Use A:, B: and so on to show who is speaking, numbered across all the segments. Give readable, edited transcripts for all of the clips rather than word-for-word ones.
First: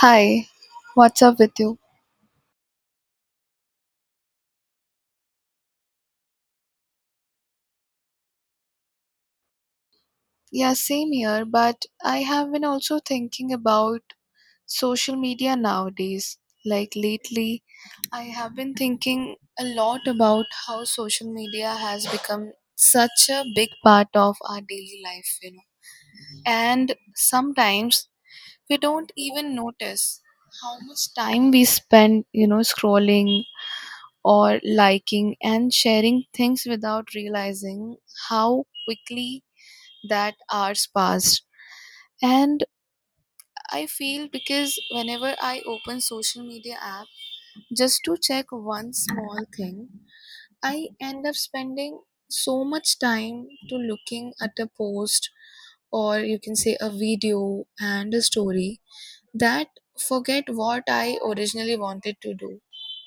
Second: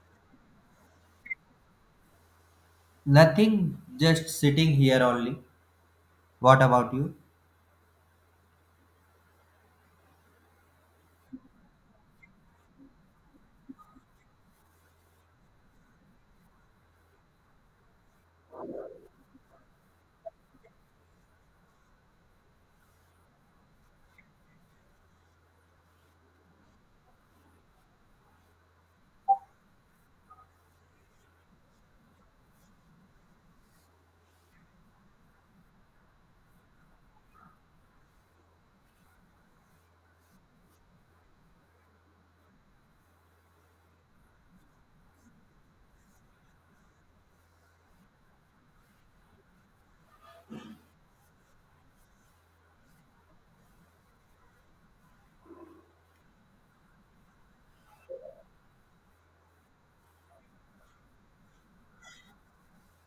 A: Hi, what's up with you?
B: Nothing, just sitting here only. What about you?
A: Yeah, same here, but I have been also thinking about social media nowadays. Like lately, I have been thinking a lot about how social media has become such a big part of our daily life. And sometimes we don't even notice how much time we spend, scrolling or liking and sharing things without realizing how quickly that hours passed and I feel because whenever I open social media app just to check one small thing I end up spending so much time to looking at a post or you can say a video and a story that forget what I originally wanted to do.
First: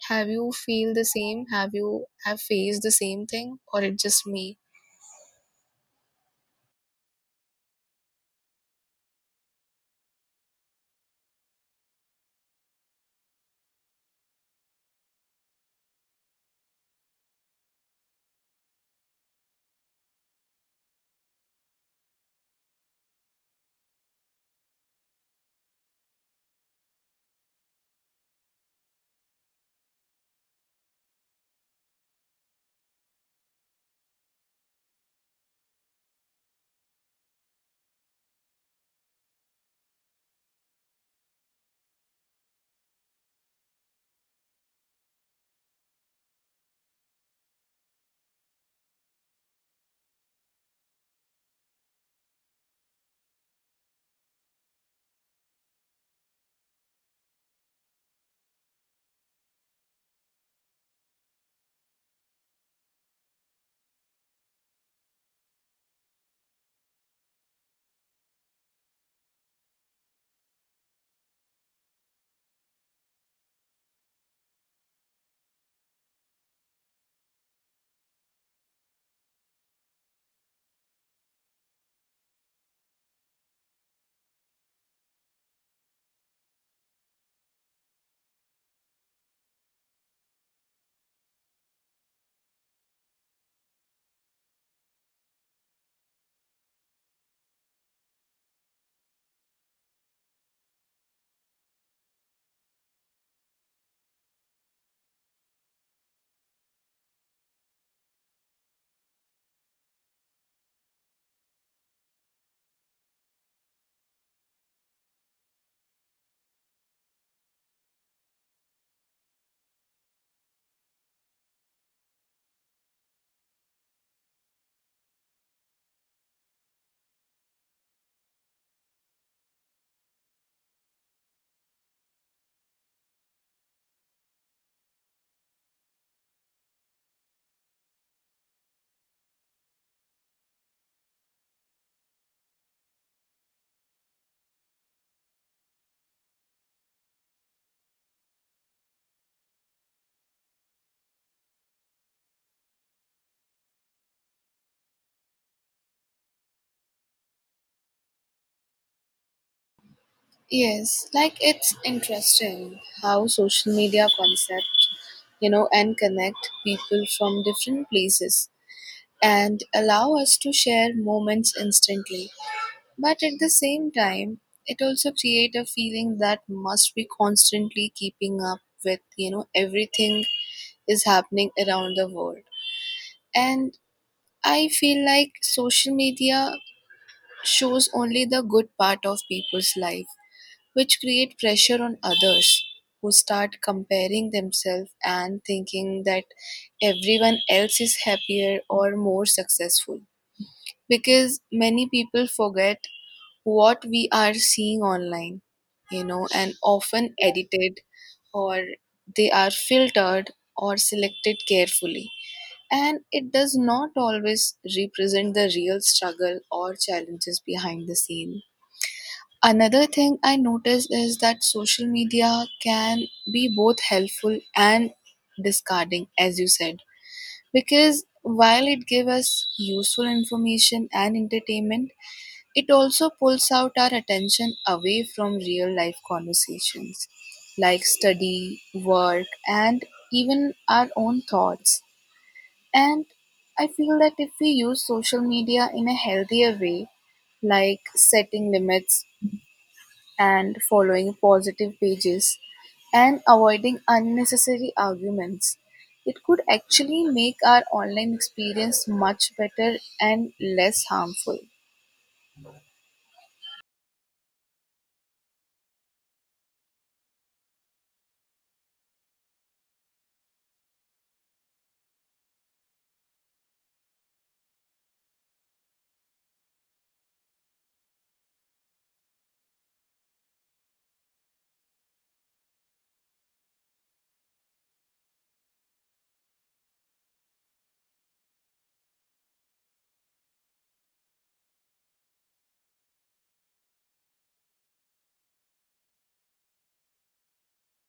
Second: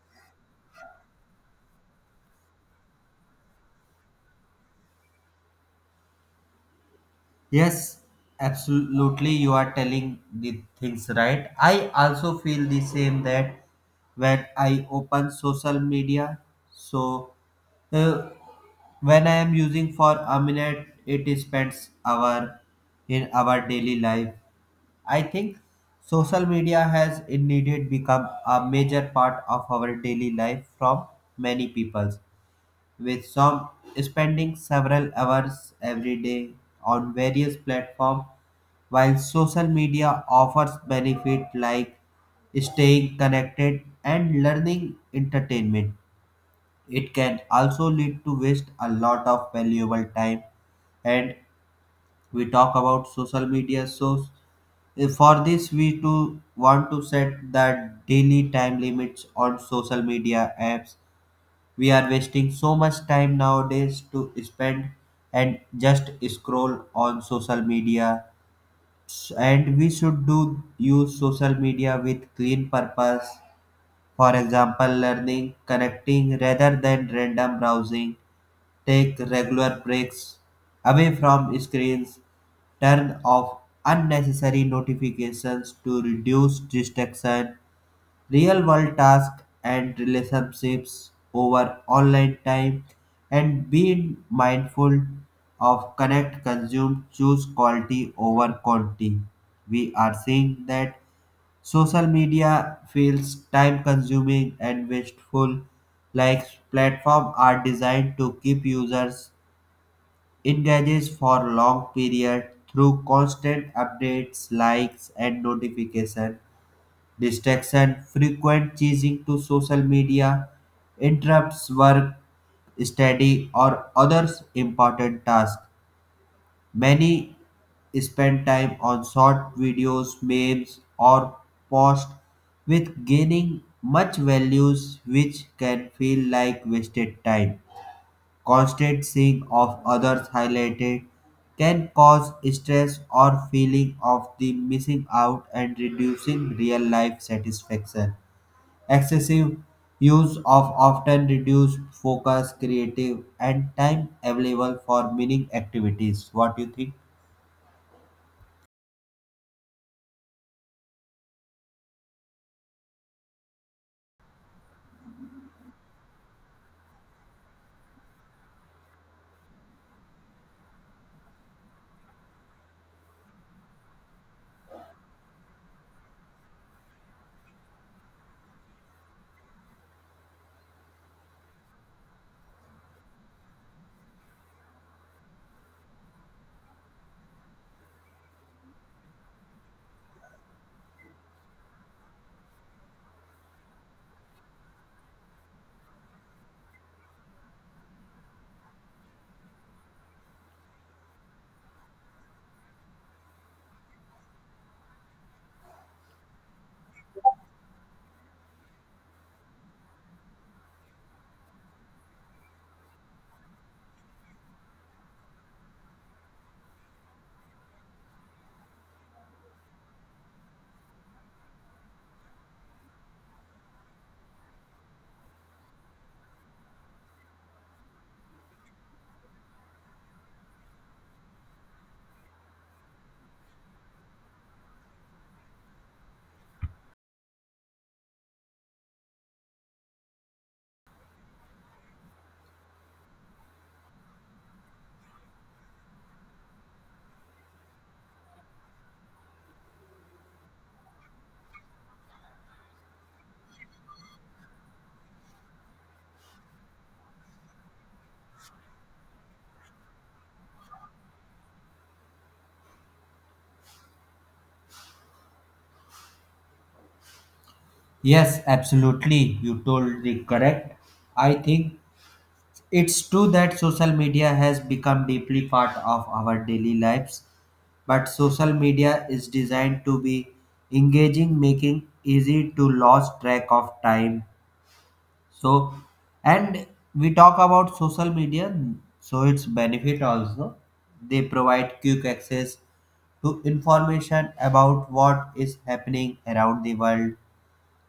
A: Have you have faced the same thing or it just me?
B: Yes, absolutely. You are telling the things right. I also feel the same that when I open social media, so uh, when I am using for a minute, it spends hour in our daily life. I think social media has indeed become a major part of our daily life from many people, with some spending several hours every day on various platforms, while social media offers benefits like staying connected and learning entertainment. It can also lead to waste a lot of valuable time, and we talk about social media, so for this we too want to set the daily time limits on social media apps. We are wasting so much time nowadays to spend and just scroll on social media, and we should do use social media with clean purpose, for example learning, connecting rather than random browsing, take regular breaks away from screens, turn off unnecessary notifications to reduce distraction, real world tasks and relationships over online time, and being mindful of connect, consume, choose quality over quantity. We are seeing that social media feels time consuming and wasteful, like platforms are designed to keep users engaged for long period through constant updates, likes and notifications. Distraction, frequent chasing to social media, interrupts work, study, or others important tasks. Many spend time on short videos, memes, or posts with gaining much values, which can feel like wasted time. Constant seeing of others highlighted can cause stress or feeling of the missing out and reducing real life satisfaction. Excessive use of often reduced focus, creative, and time available for meaning activities. What do you think?
A: Yes, like it's interesting how social media concept, and connect people from different places and allow us to share moments instantly. But at the same time, it also create a feeling that must be constantly keeping up with, everything is happening around the world. And I feel like social media shows only the good part of people's life which create pressure on others who start comparing themselves and thinking that everyone else is happier or more successful because many people forget what we are seeing online and often edited or they are filtered or selected carefully and it does not always represent the real struggle or challenges behind the scene. Another thing I noticed is that social media can be both helpful and discarding, as you said, because while it gives us useful information and entertainment, it also pulls out our attention away from real life conversations like study, work, and even our own thoughts. And I feel that if we use social media in a healthier way, like setting limits and following positive pages and avoiding unnecessary arguments. It could actually make our online experience much better and less harmful.
B: Yes, absolutely. You told the correct. I think it's true that social media has become deeply part of our daily lives, but social media is designed to be engaging, making easy to lose track of time. So, and we talk about social media, so its benefit also. They provide quick access to information about what is happening around the world.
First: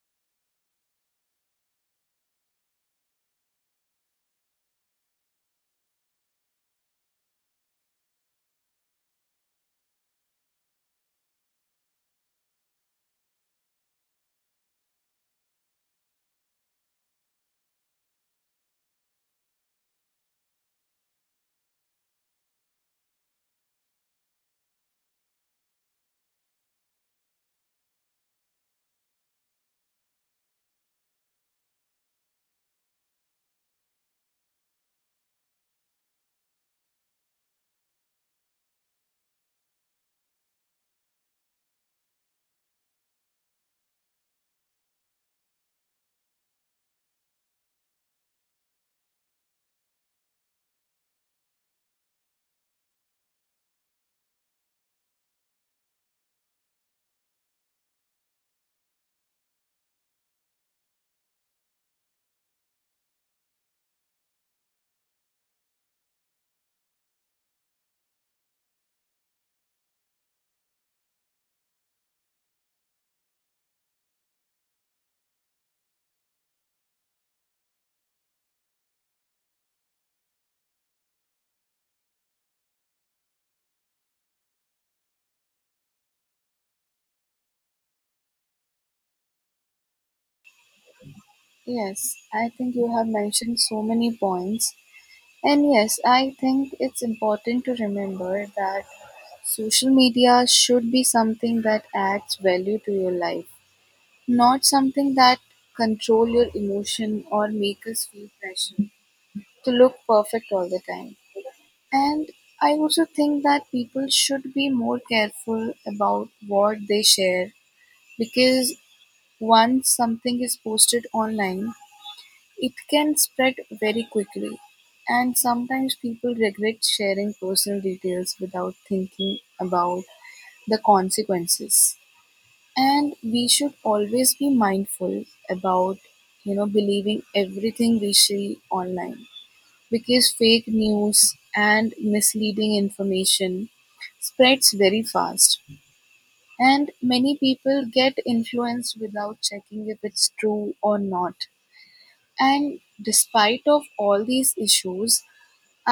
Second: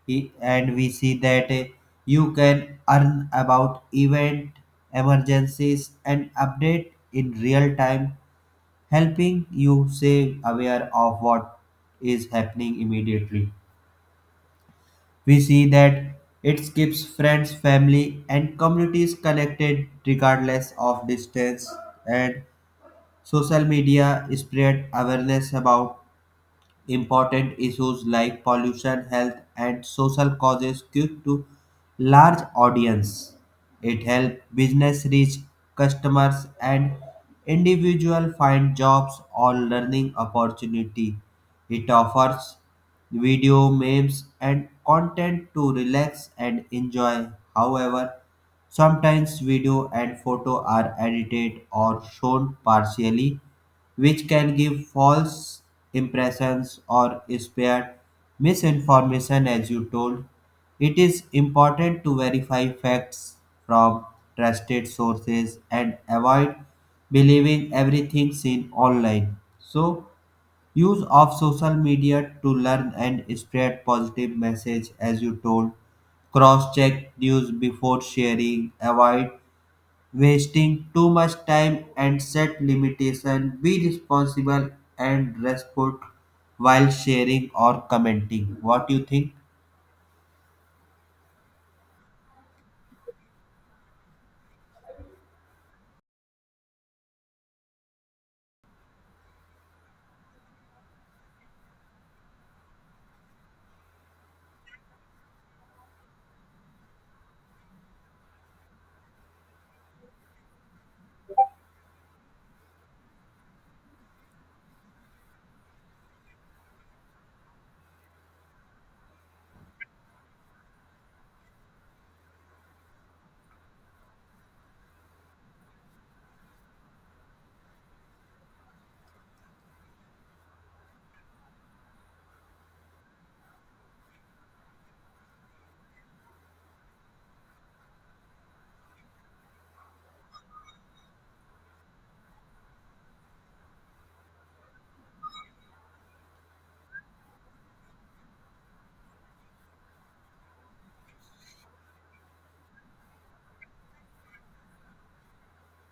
B: And we see that you can earn about event, emergencies, and update in real time, helping you stay aware of what is happening immediately. We see that it keeps friends, family, and communities connected regardless of distance, and social media spread awareness about important issues like pollution, health, and social causes quick to large audience. It helps business reach customers and individual find jobs or learning opportunity. It offers video memes and content to relax and enjoy. However, sometimes video and photo are edited or shown partially, which can give false impressions or spread misinformation as you told. It is important to verify facts from trusted sources and avoid believing everything seen online. So use of social media to learn and spread positive message as you told, cross check news before sharing, avoid wasting too much time and set limitation, be responsible and respect while sharing or commenting. What do you think?
A: Yes, I think you have mentioned so many points. And yes, I think it's important to remember that social media should be something that adds value to your life, not something that control your emotion or make us feel pressure to look perfect all the time. And I also think that people should be more careful about what they share because once something is posted online, it can spread very quickly. And sometimes people regret sharing personal details without thinking about the consequences. And we should always be mindful about, believing everything we see online because fake news and misleading information spreads very fast and many people get influenced without checking if it's true or not. And despite of all these issues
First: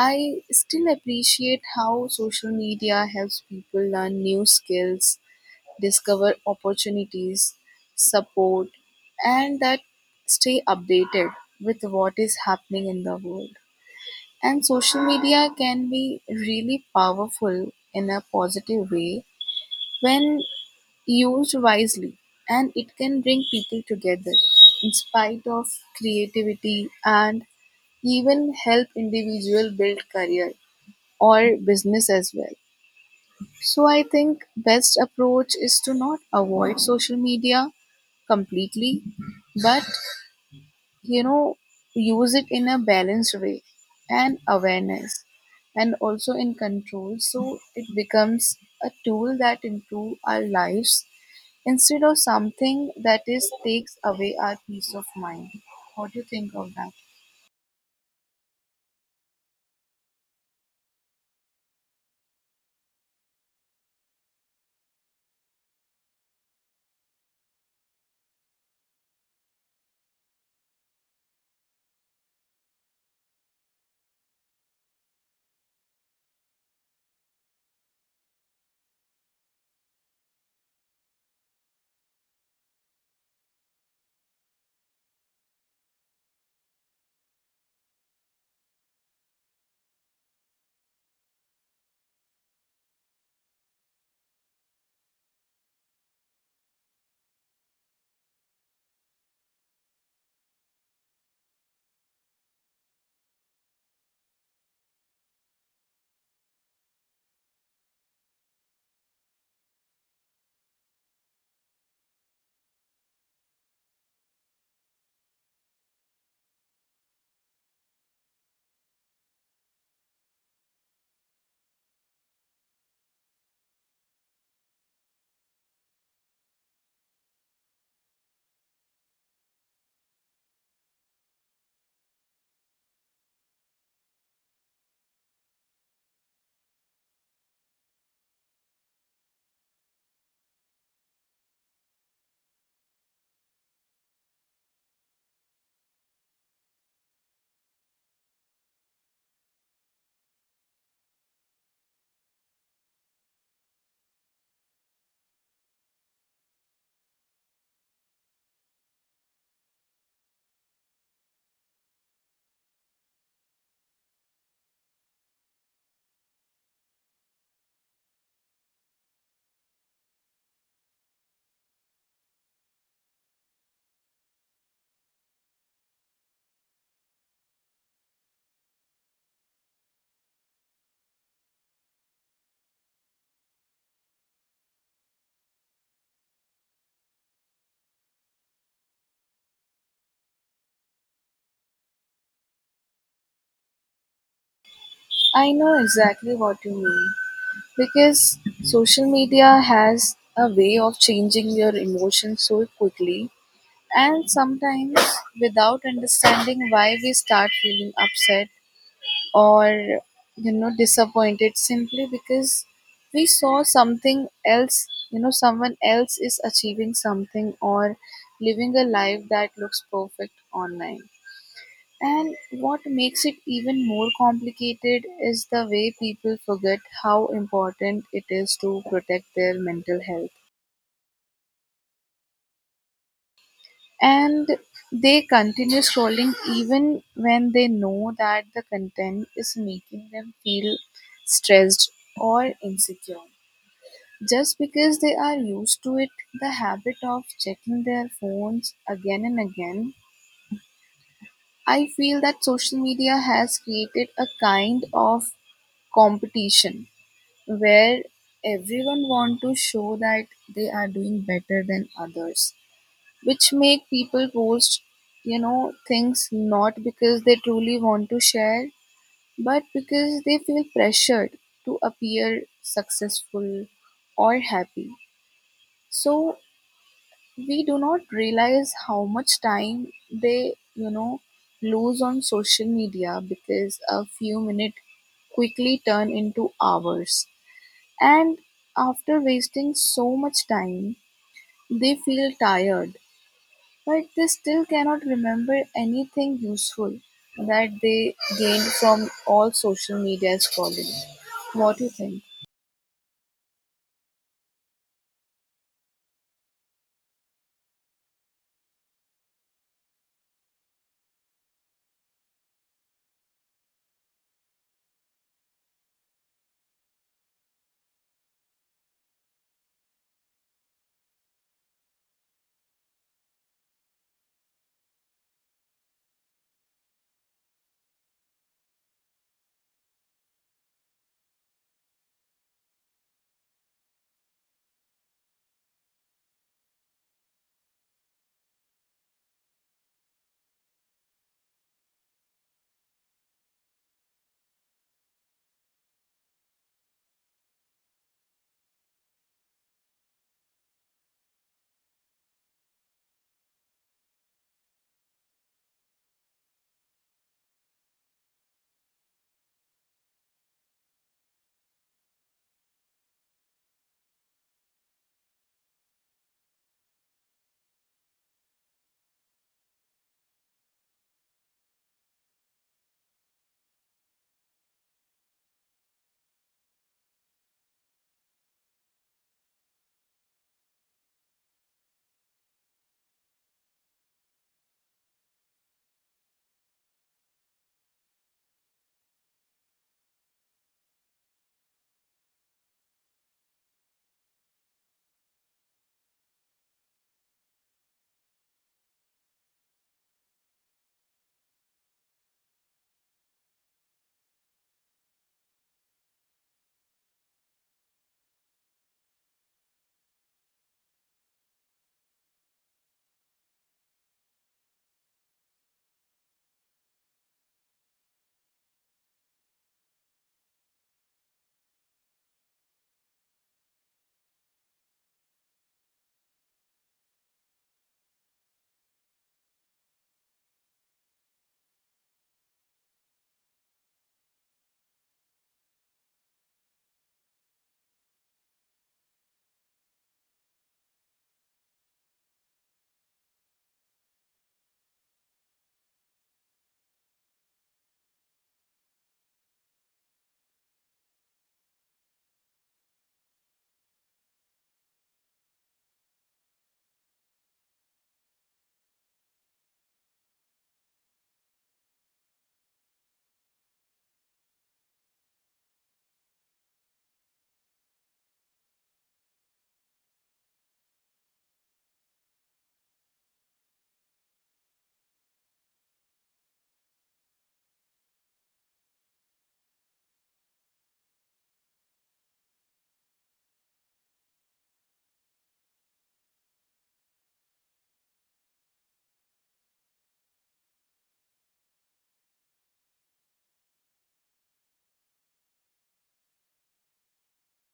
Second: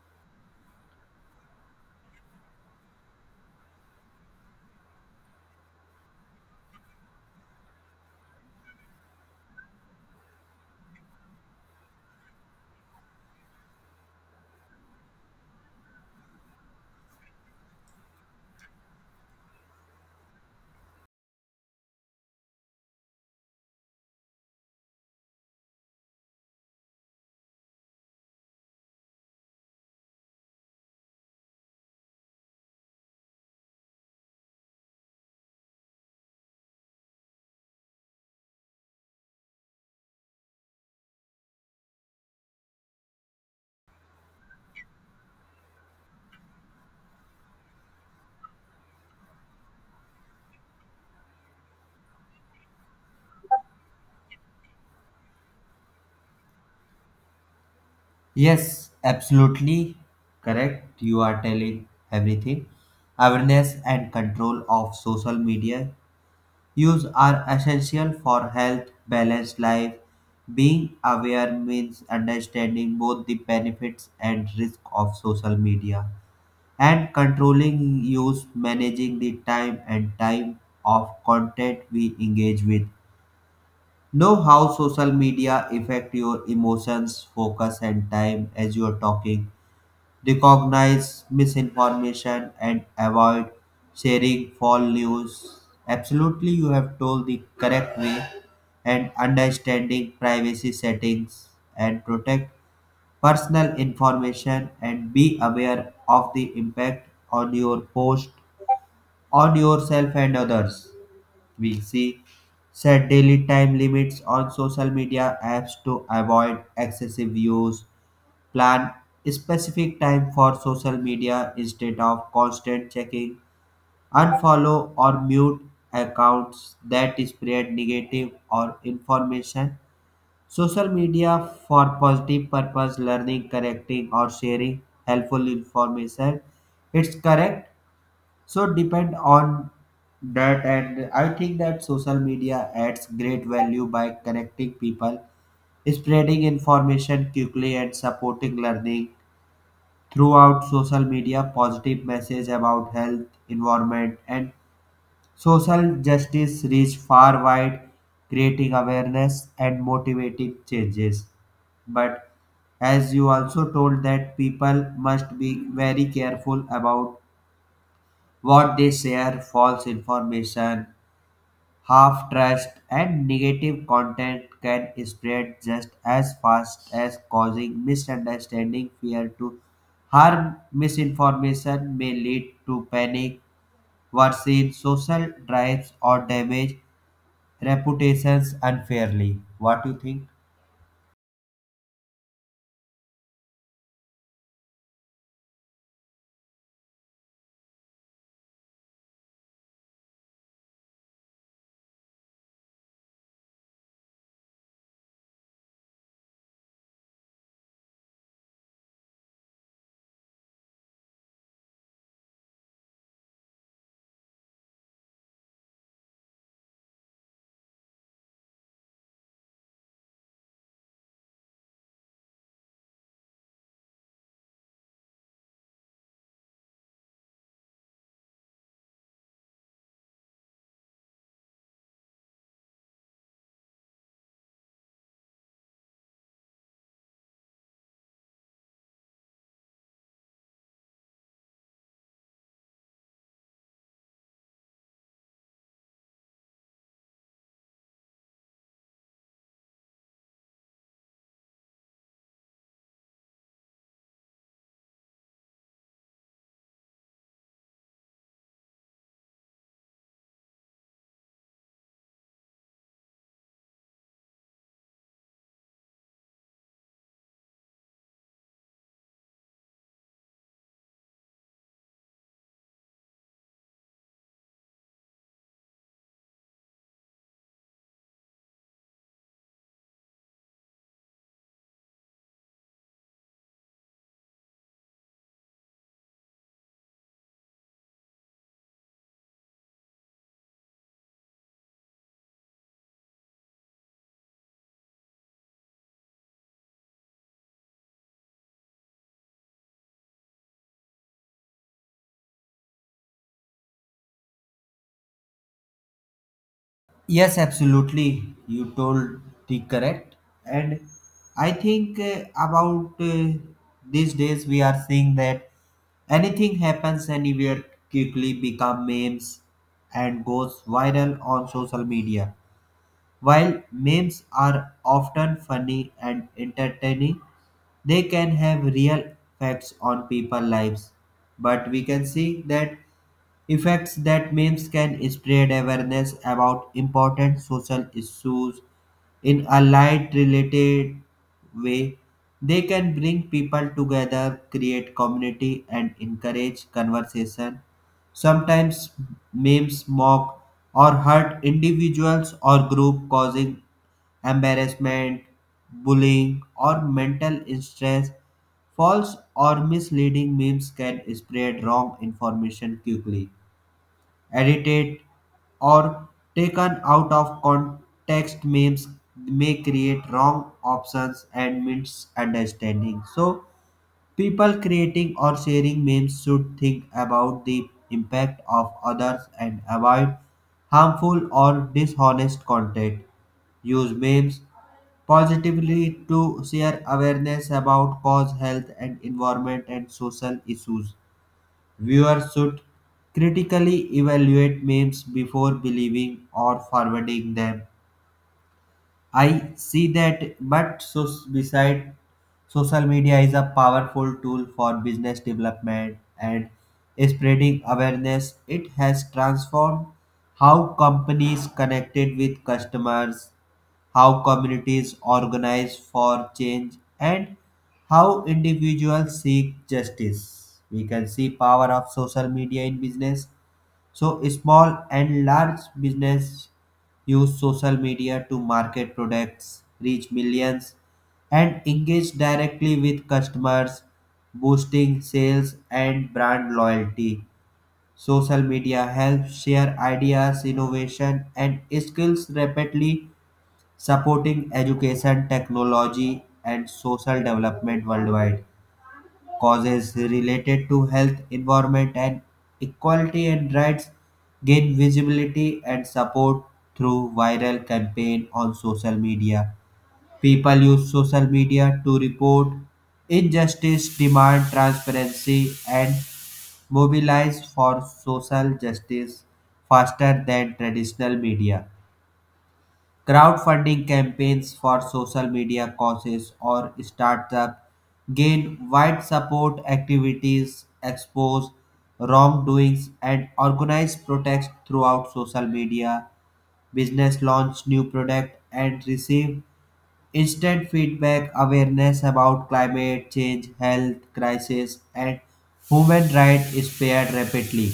A: I still appreciate how social media helps people learn new skills, discover opportunities, support and that stay updated with what is happening in the world. And social media can be really powerful in a positive way when used wisely, and it can bring people together in spite of creativity and even help individual build career or business as well. So I think best approach is to not avoid social media completely but you know use it in a balanced way and awareness and also in control so it becomes a tool that improve our lives instead of something that is takes away our peace of mind. What do you think of that?
B: Yes, absolutely correct. You are telling everything. Awareness and control of social media use are essential for health balanced life. Being aware means understanding both the benefits and risk of social media, and controlling use, managing the time and time of content we engage with. Know how social media affect your emotions, focus, and time as you are talking. Recognize misinformation and avoid sharing false news. Absolutely, you have told the correct way, and understanding privacy settings and protect personal information and be aware of the impact on your post on yourself and others. We see, set daily time limits on social media apps to avoid excessive use. Plan specific time for social media instead of constant checking. Unfollow or mute accounts that spread negative or information. Social media for positive purpose, learning, correcting, or sharing helpful information. It's correct. So depend on that, and I think that social media adds great value by connecting people, spreading information quickly, and supporting learning. Throughout social media, positive message about health, environment, and social justice reach far wide, creating awareness and motivating changes. But as you also told, that people must be very careful about what they share. False information, half trust and negative content can spread just as fast as causing misunderstanding, fear to harm. Misinformation may lead to panic, worsen social drives or damage reputations unfairly. What do you think?
A: I know exactly what you mean because social media has a way of changing your emotions so quickly and sometimes without understanding why we start feeling upset or disappointed simply because we saw something else, someone else is achieving something or living a life that looks perfect online. And what makes it even more complicated is the way people forget how important it is to protect their mental health and they continue scrolling even when they know that the content is making them feel stressed or insecure. Just because they are used to it, the habit of checking their phones again and again, I feel that social media has created a kind of competition where everyone want to show that they are doing better than others which make people post things not because they truly want to share but because they feel pressured to appear successful or happy. So we do not realize how much time they lose on social media because a few minutes quickly turn into hours and after wasting so much time they feel tired but they still cannot remember anything useful that they gained from all social media scrolling. What do you think?
B: Yes, absolutely. You told the correct. And I think about these days we are seeing that anything happens anywhere quickly become memes and goes viral on social media. While memes are often funny and entertaining, they can have real effects on people's lives. But we can see that effects, that memes can spread awareness about important social issues in a light related way. They can bring people together, create community and encourage conversation. Sometimes memes mock or hurt individuals or group, causing embarrassment, bullying or mental stress. False or misleading memes can spread wrong information quickly, edited, or taken out of context. Memes may create wrong options and misunderstanding. So, people creating or sharing memes should think about the impact of others and avoid harmful or dishonest content. Use memes positively to share awareness about cause, health, and environment and social issues. Viewers should critically evaluate memes before believing or forwarding them. I see that, but so beside, social media is a powerful tool for business development and spreading awareness. It has transformed how companies connected with customers, how communities organize for change, and how individuals seek justice. We can see power of social media in business. So small and large business use social media to market products, reach millions, and engage directly with customers, boosting sales and brand loyalty. Social media helps share ideas, innovation, and skills rapidly, supporting education, technology, and social development worldwide. Causes related to health, environment, and equality and rights gain visibility and support through viral campaign on social media. People use social media to report injustice, demand transparency, and mobilize for social justice faster than traditional media. Crowdfunding campaigns for social media causes or startups gain wide support. Activities expose wrongdoings and organize protests throughout social media. Business launch new product and receive instant feedback. Awareness about climate change, health crisis, and human rights is spared rapidly.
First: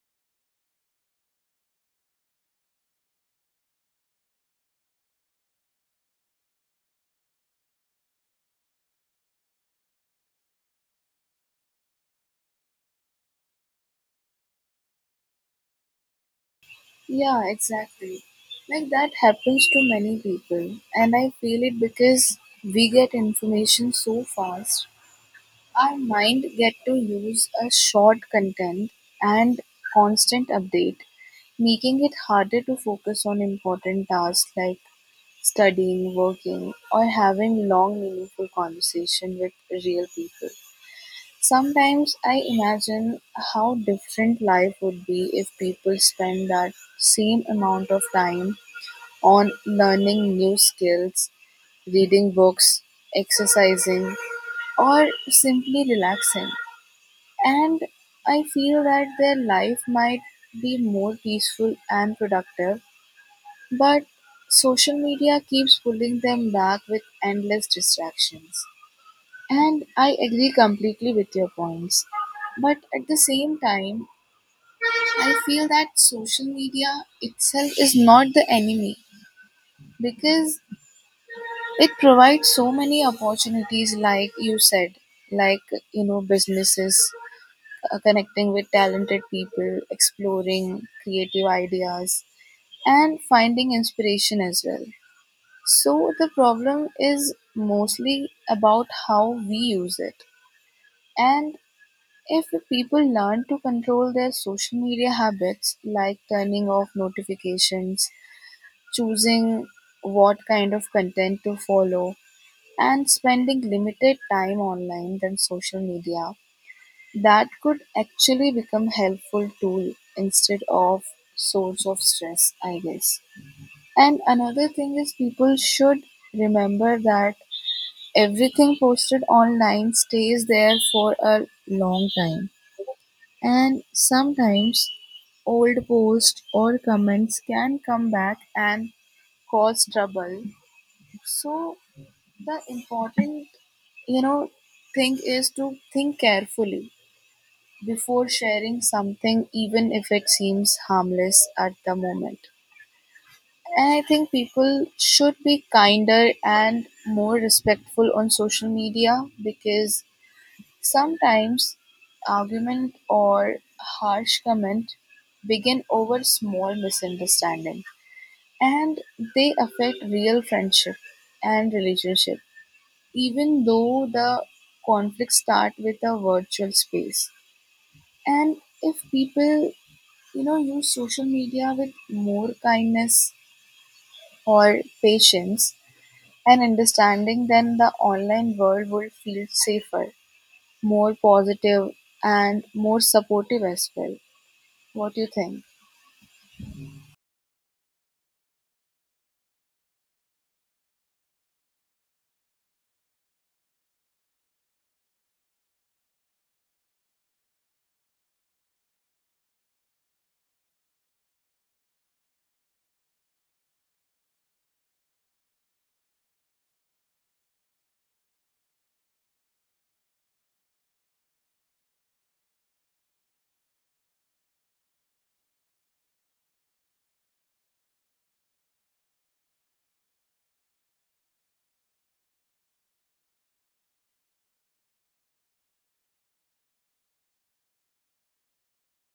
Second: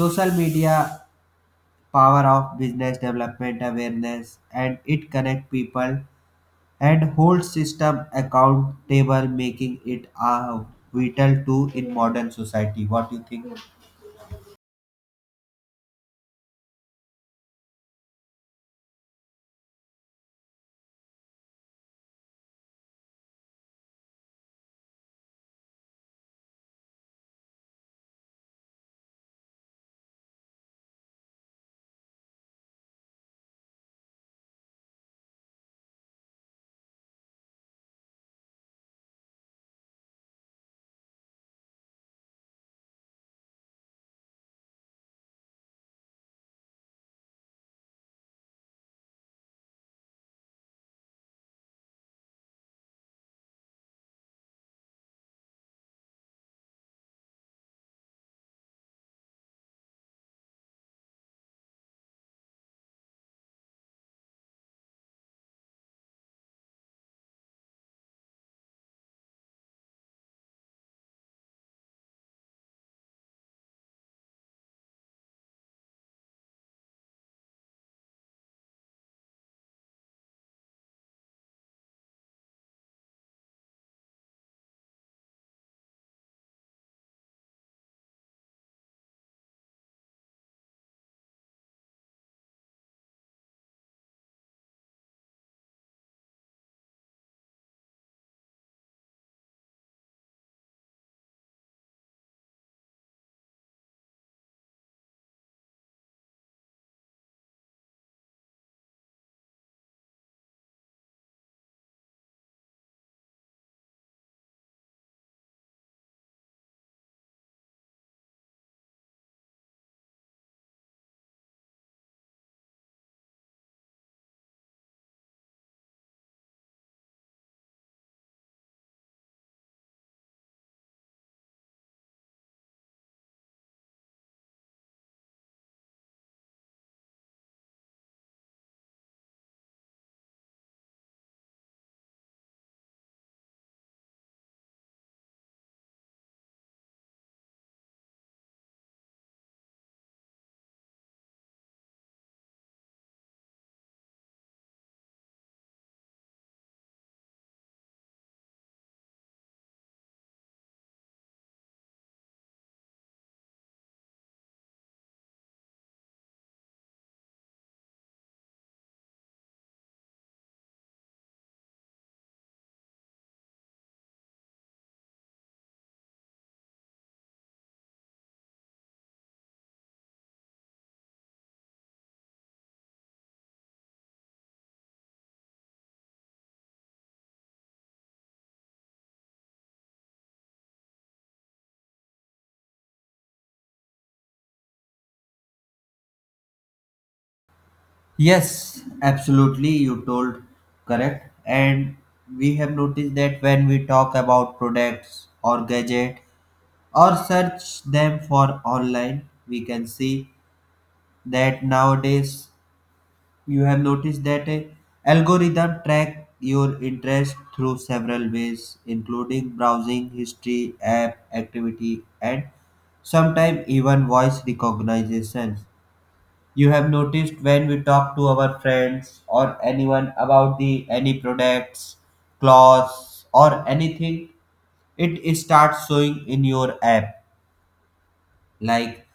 B: Social media power of business development awareness, and it connect people and holds system accountable, making it a vital tool in modern society. What do you think?
A: Yeah, exactly. Like that happens to many people, and I feel it because we get information so fast. Our mind get to use a short content and constant update, making it harder to focus on important tasks like studying, working, or having long, meaningful conversation with real people. Sometimes I imagine how different life would be if people spend that same amount of time on learning new skills, reading books, exercising, or simply relaxing. And I feel that their life might be more peaceful and productive but social media keeps pulling them back with endless distractions. And I agree completely with your points. But at the same time, I feel that social media itself is not the enemy because it provides so many opportunities, like you said, like, businesses connecting with talented people, exploring creative ideas, and finding inspiration as well. So the problem is mostly about how we use it. And if people learn to control their social media habits, like turning off notifications, choosing what kind of content to follow, and spending limited time online than social media, that could actually become helpful tool instead of source of stress, I guess. And another thing is people should remember that everything posted online stays there for a long time and sometimes old posts or comments can come back and cause trouble. So the important you know thing is to think carefully before sharing something even if it seems harmless at the moment. And I think people should be kinder and more respectful on social media because sometimes argument or harsh comment begin over small misunderstanding and they affect real friendship and relationship even though the conflicts start with a virtual space. And if people use social media with more kindness or patience and understanding then the online world would feel safer, more positive, and more supportive as well. What do you think?
B: Yes, absolutely. You told correct. And we have noticed that when we talk about products or gadget or search them for online, we can see that nowadays you have noticed that a algorithm track your interest through several ways including browsing history, app activity and sometimes even voice recognition. You have noticed when we talk to our friends or anyone about the any products, clothes or anything, it starts showing in your app. Like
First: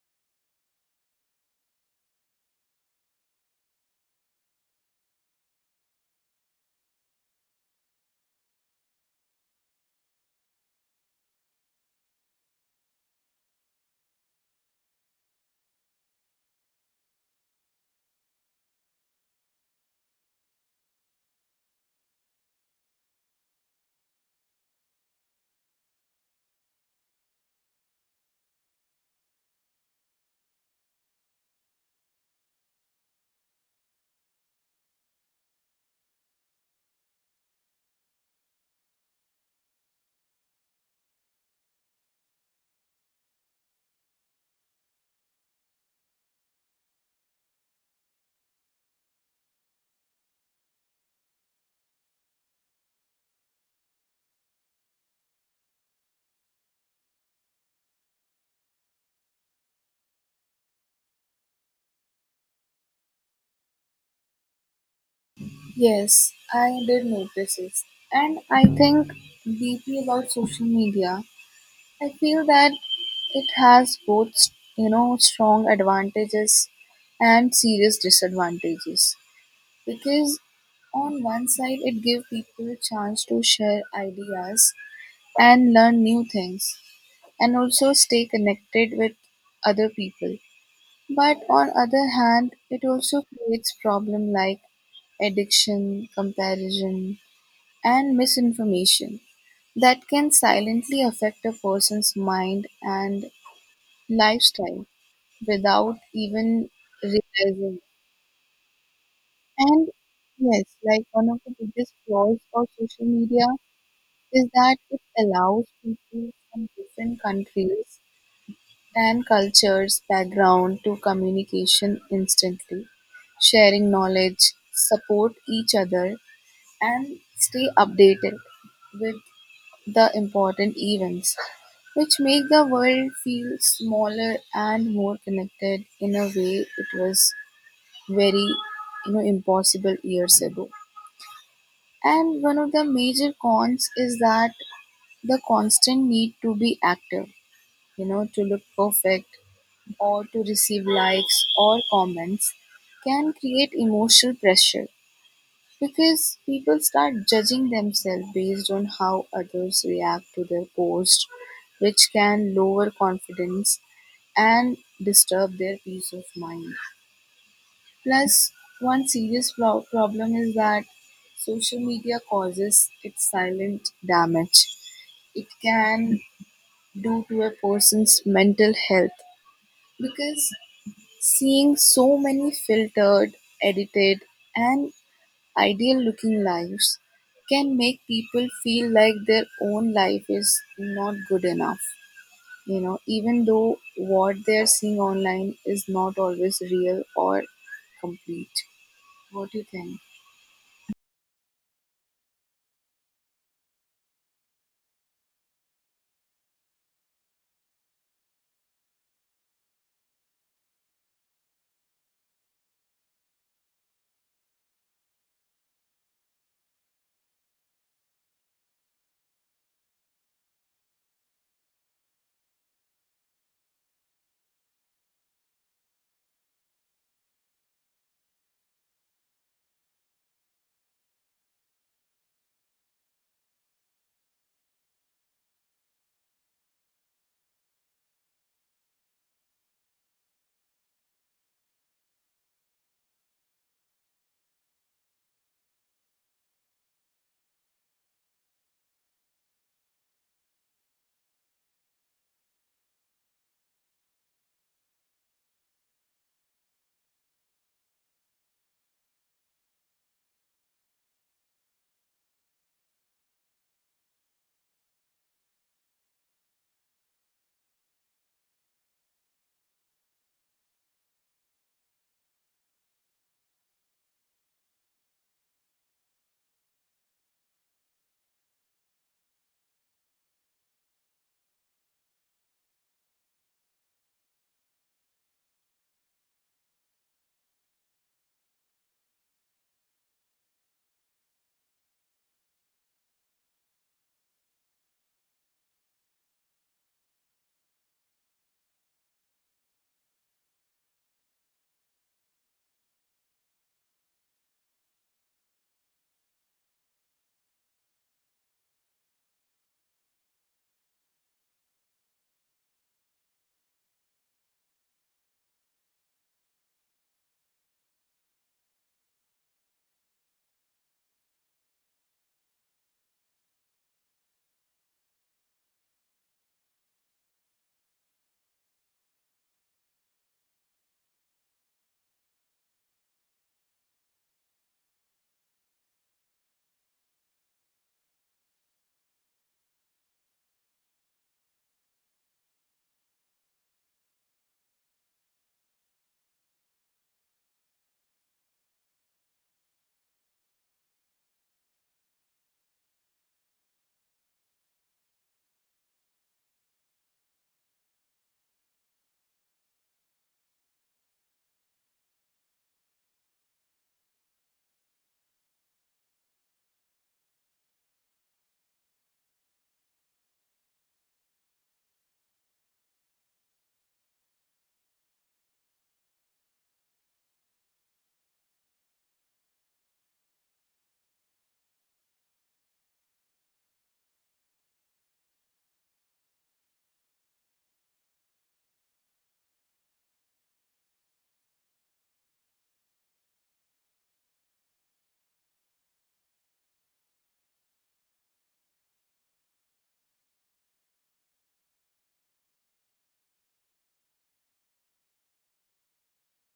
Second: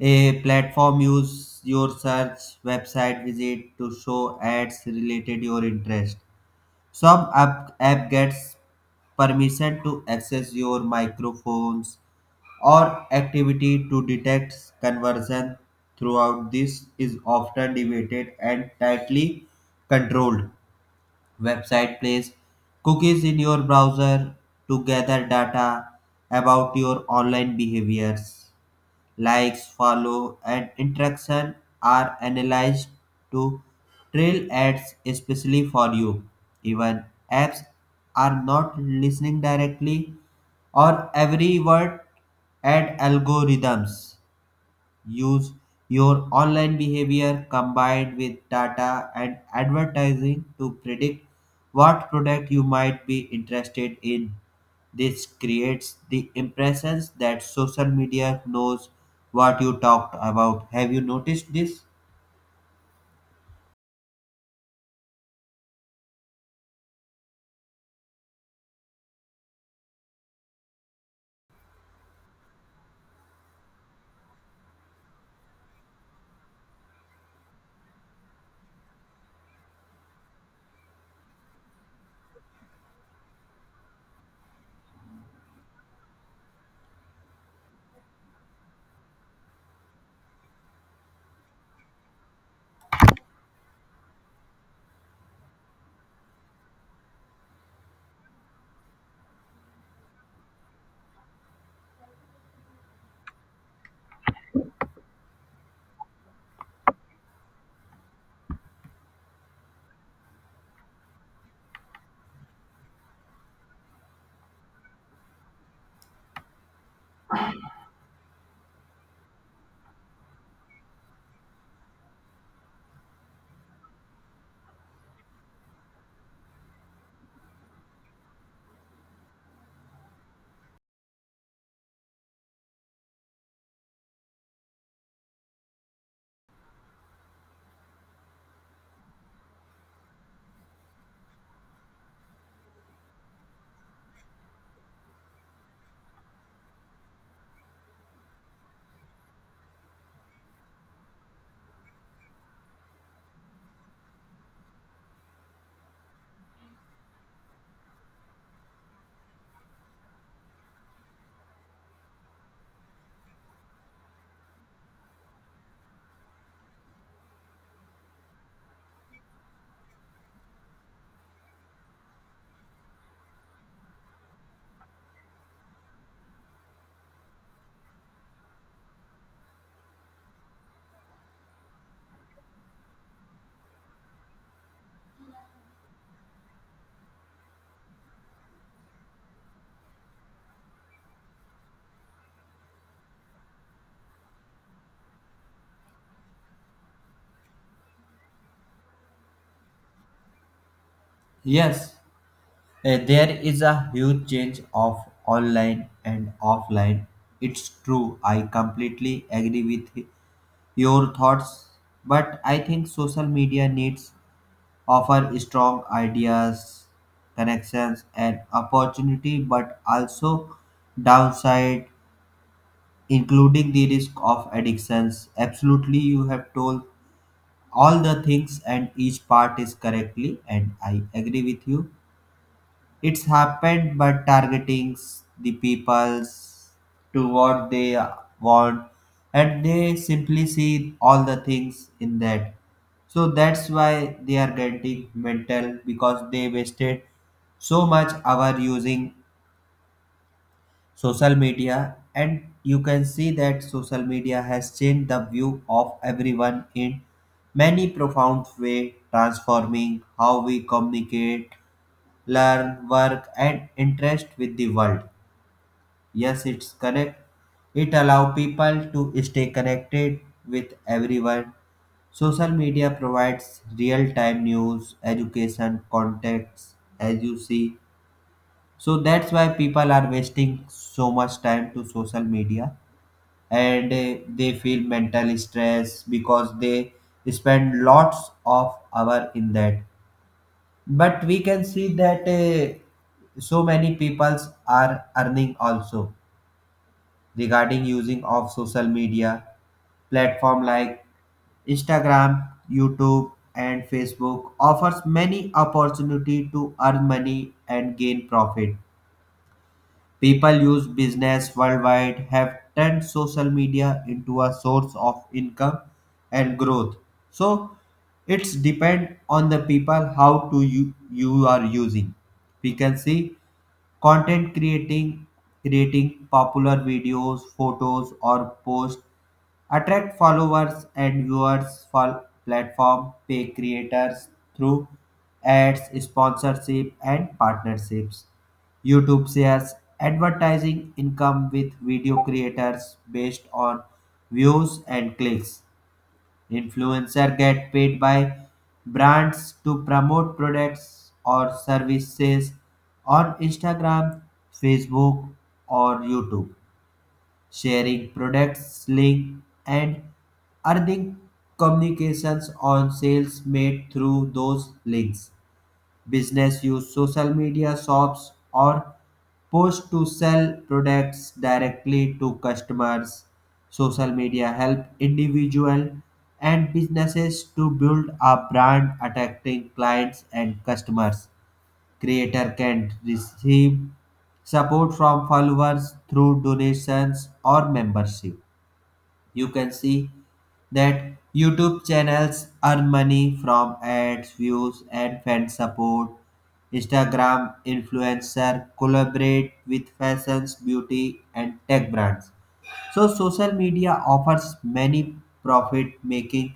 B: a platform use your search, website visit to show ads related your interest. Some app, app gets permission to access your microphones or activity to detect conversion. Throughout this is often debated and tightly controlled. Website place cookies in your browser to gather data about your online behaviors. Likes, follow, and interaction are analyzed to trail ads especially for you. Even apps are not listening directly or every word, ad algorithms use your online behavior combined with data and advertising to predict what product you might be interested in. This creates the impressions that social media knows what you talked about. Have you noticed this?
A: Yes, I did notice this. And I think deeply about social media. I feel that it has both, strong advantages and serious disadvantages. Because on one side, it gives people a chance to share ideas and learn new things and also stay connected with other people. But on other hand, it also creates problem like addiction, comparison, and misinformation that can silently affect a person's mind and lifestyle without even realizing. And yes, like one of the biggest flaws of social media is that it allows people from different countries and cultures background to communication instantly, sharing knowledge, support each other, and stay updated with the important events, which make the world feel smaller and more connected in a way it was very impossible years ago. And one of the major cons is that the constant need to be active, to look perfect or to receive likes or comments can create emotional pressure because people start judging themselves based on how others react to their post, which can lower confidence and disturb their peace of mind. Plus, one serious problem is that social media causes its silent damage. It can do to a person's mental health because seeing so many filtered, edited, and ideal looking lives can make people feel like their own life is not good enough, even though what they're seeing online is not always real or complete. What do you think?
B: Yes, there is a huge change of online and offline. It's true. I completely agree with your thoughts, but I think social media needs offer strong ideas, connections, and opportunity, but also downside, including the risk of addictions. Absolutely, you have told all the things, and each part is correctly, and I agree with you. It's happened, but targeting the peoples to what they want, and they simply see all the things in that. So that's why they are getting mental because they wasted so much hour using social media, and you can see that social media has changed the view of everyone in many profound way, transforming how we communicate, learn, work, and interest with the world. Yes, it's correct. It allows people to stay connected with everyone. Social media provides real time news, education, contacts, as you see. So that's why people are wasting so much time to social media, and they feel mental stress because they spend lots of hour in that. But we can see that so many peoples are earning also regarding using of social media. Platform like Instagram, YouTube and Facebook offers many opportunity to earn money and gain profit. People use business worldwide have turned social media into a source of income and growth. So it's depend on the people how to you are using. We can see content creating, popular videos, photos or posts attract followers and viewers, for platform pay creators through ads, sponsorship and partnerships. YouTube shares advertising income with video creators based on views and clicks. Influencers get paid by brands to promote products or services on Instagram, Facebook, or YouTube, sharing products link and earning communications on sales made through those links. Business use social media shops or post to sell products directly to customers. Social media help individual and businesses to build a brand attracting clients and customers. Creator can receive support from followers through donations or membership. You can see that YouTube channels earn money from ads, views, and fan support. Instagram influencer collaborate with fashions, beauty, and tech brands. So social media offers many profit-making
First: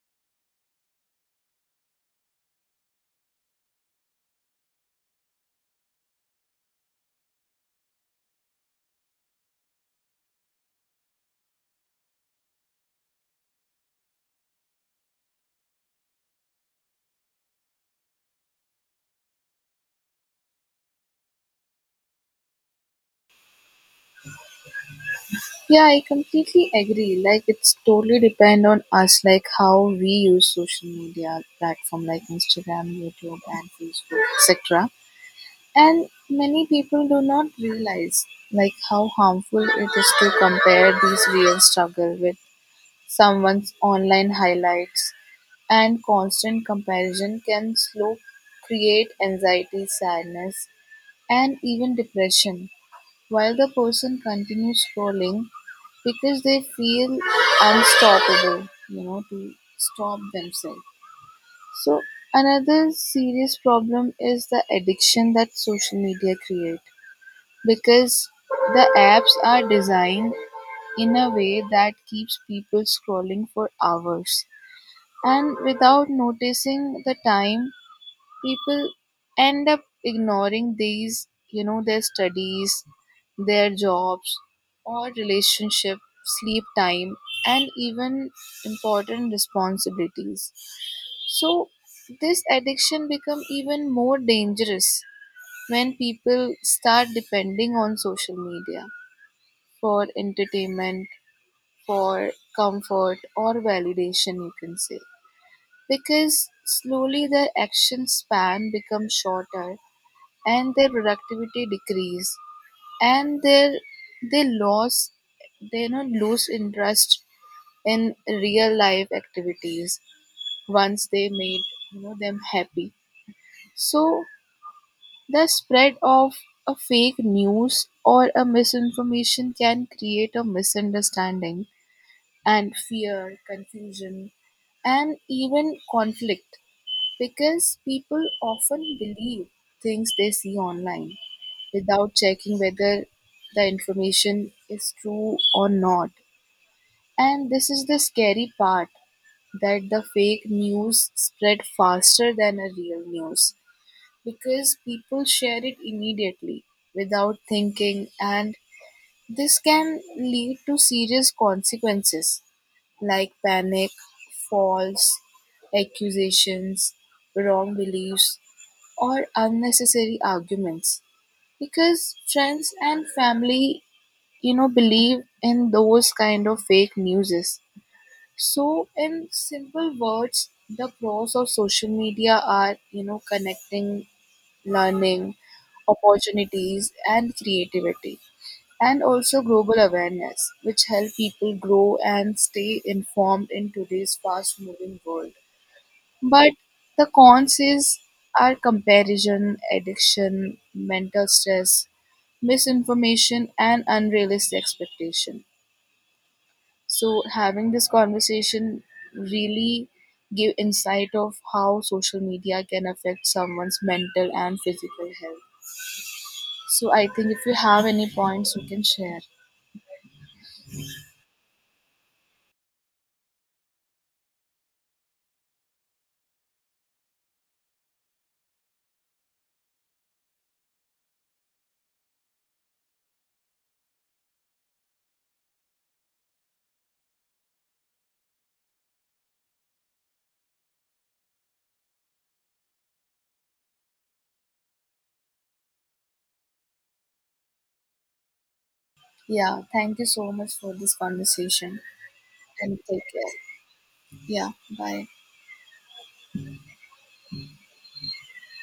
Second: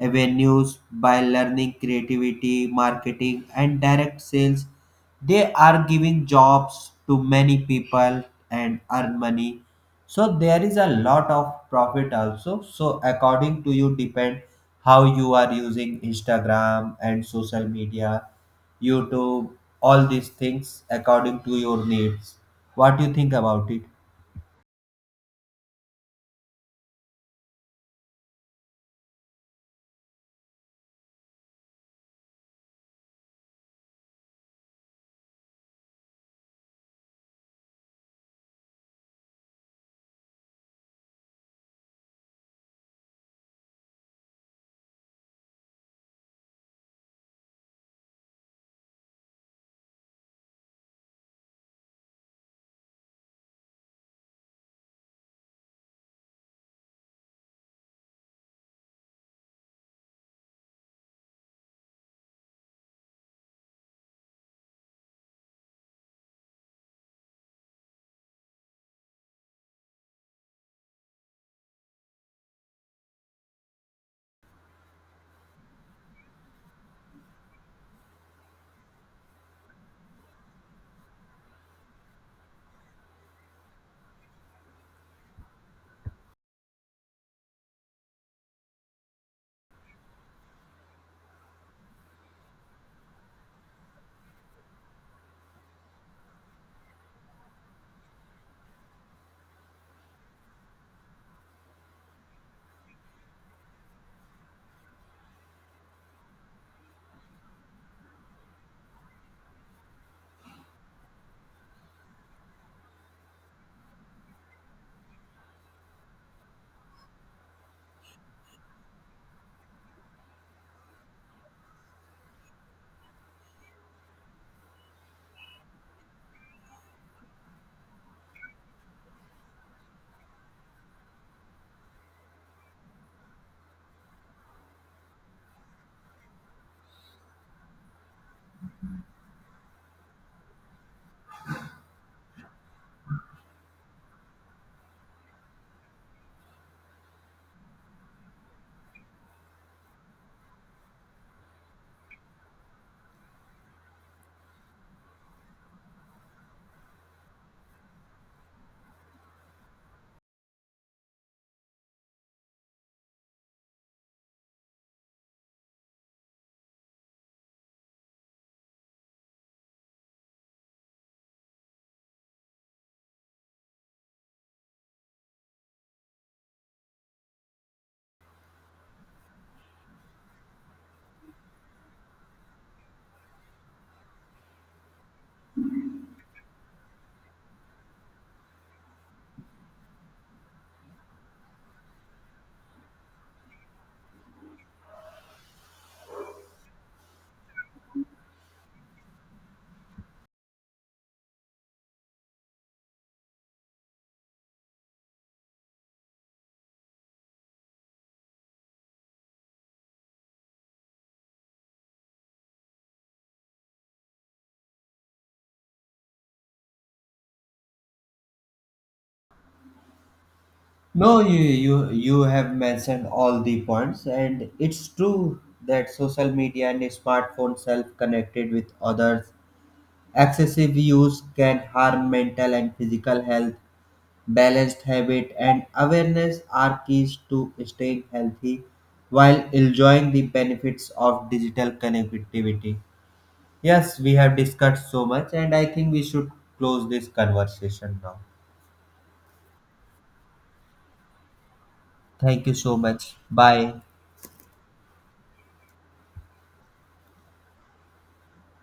B: avenues by learning creativity, marketing, and direct sales. They are giving jobs to many people and earn money. So there is a lot of profit also. So according to you, depend how you are using Instagram and social media, YouTube, all these things according to your needs. What do you think about it?
A: Yeah, I completely agree. Like it's totally depend on us, like how we use social media platform like Instagram, YouTube, and Facebook, etc. And many people do not realize like how harmful it is to compare these real struggle with someone's online highlights and constant comparison can slow create anxiety, sadness and even depression while the person continues scrolling because they feel unstoppable, to stop themselves. So another serious problem is the addiction that social media creates because the apps are designed in a way that keeps people scrolling for hours, and without noticing the time, people end up ignoring these, their studies, their jobs, or relationship, sleep time, and even important responsibilities. So, this addiction become even more dangerous when people start depending on social media for entertainment, for comfort, or validation, you can say. Because slowly their action span becomes shorter and their productivity decrease and their they lost they not lose interest in real life activities once they made you know them happy. So the spread of a fake news or a misinformation can create a misunderstanding and fear, confusion, and even conflict because people often believe things they see online without checking whether the information is true or not. And this is the scary part that the fake news spread faster than a real news because people share it immediately without thinking and this can lead to serious consequences like panic, false accusations, wrong beliefs, or unnecessary arguments. Because friends and family, believe in those kind of fake newses. So, in simple words, the pros of social media are, connecting, learning, opportunities, and creativity and also global awareness, which help people grow and stay informed in today's fast moving world. But the cons is are comparison, addiction, mental stress, misinformation and unrealistic expectation. So having this conversation really give insight of how social media can affect someone's mental and physical health. So I think if you have any points you can share.
B: No, you have mentioned all the points, and it's true that social media and smartphone self-connected with others. Excessive use can harm mental and physical health. Balanced habit and awareness are keys to staying healthy while enjoying the benefits of digital connectivity. Yes, we have discussed so much, and I think we should close this conversation now.
A: Yeah, thank you so much for this conversation
B: Thank you so
A: and take
B: much.
A: care.
B: Bye.
A: Yeah, bye.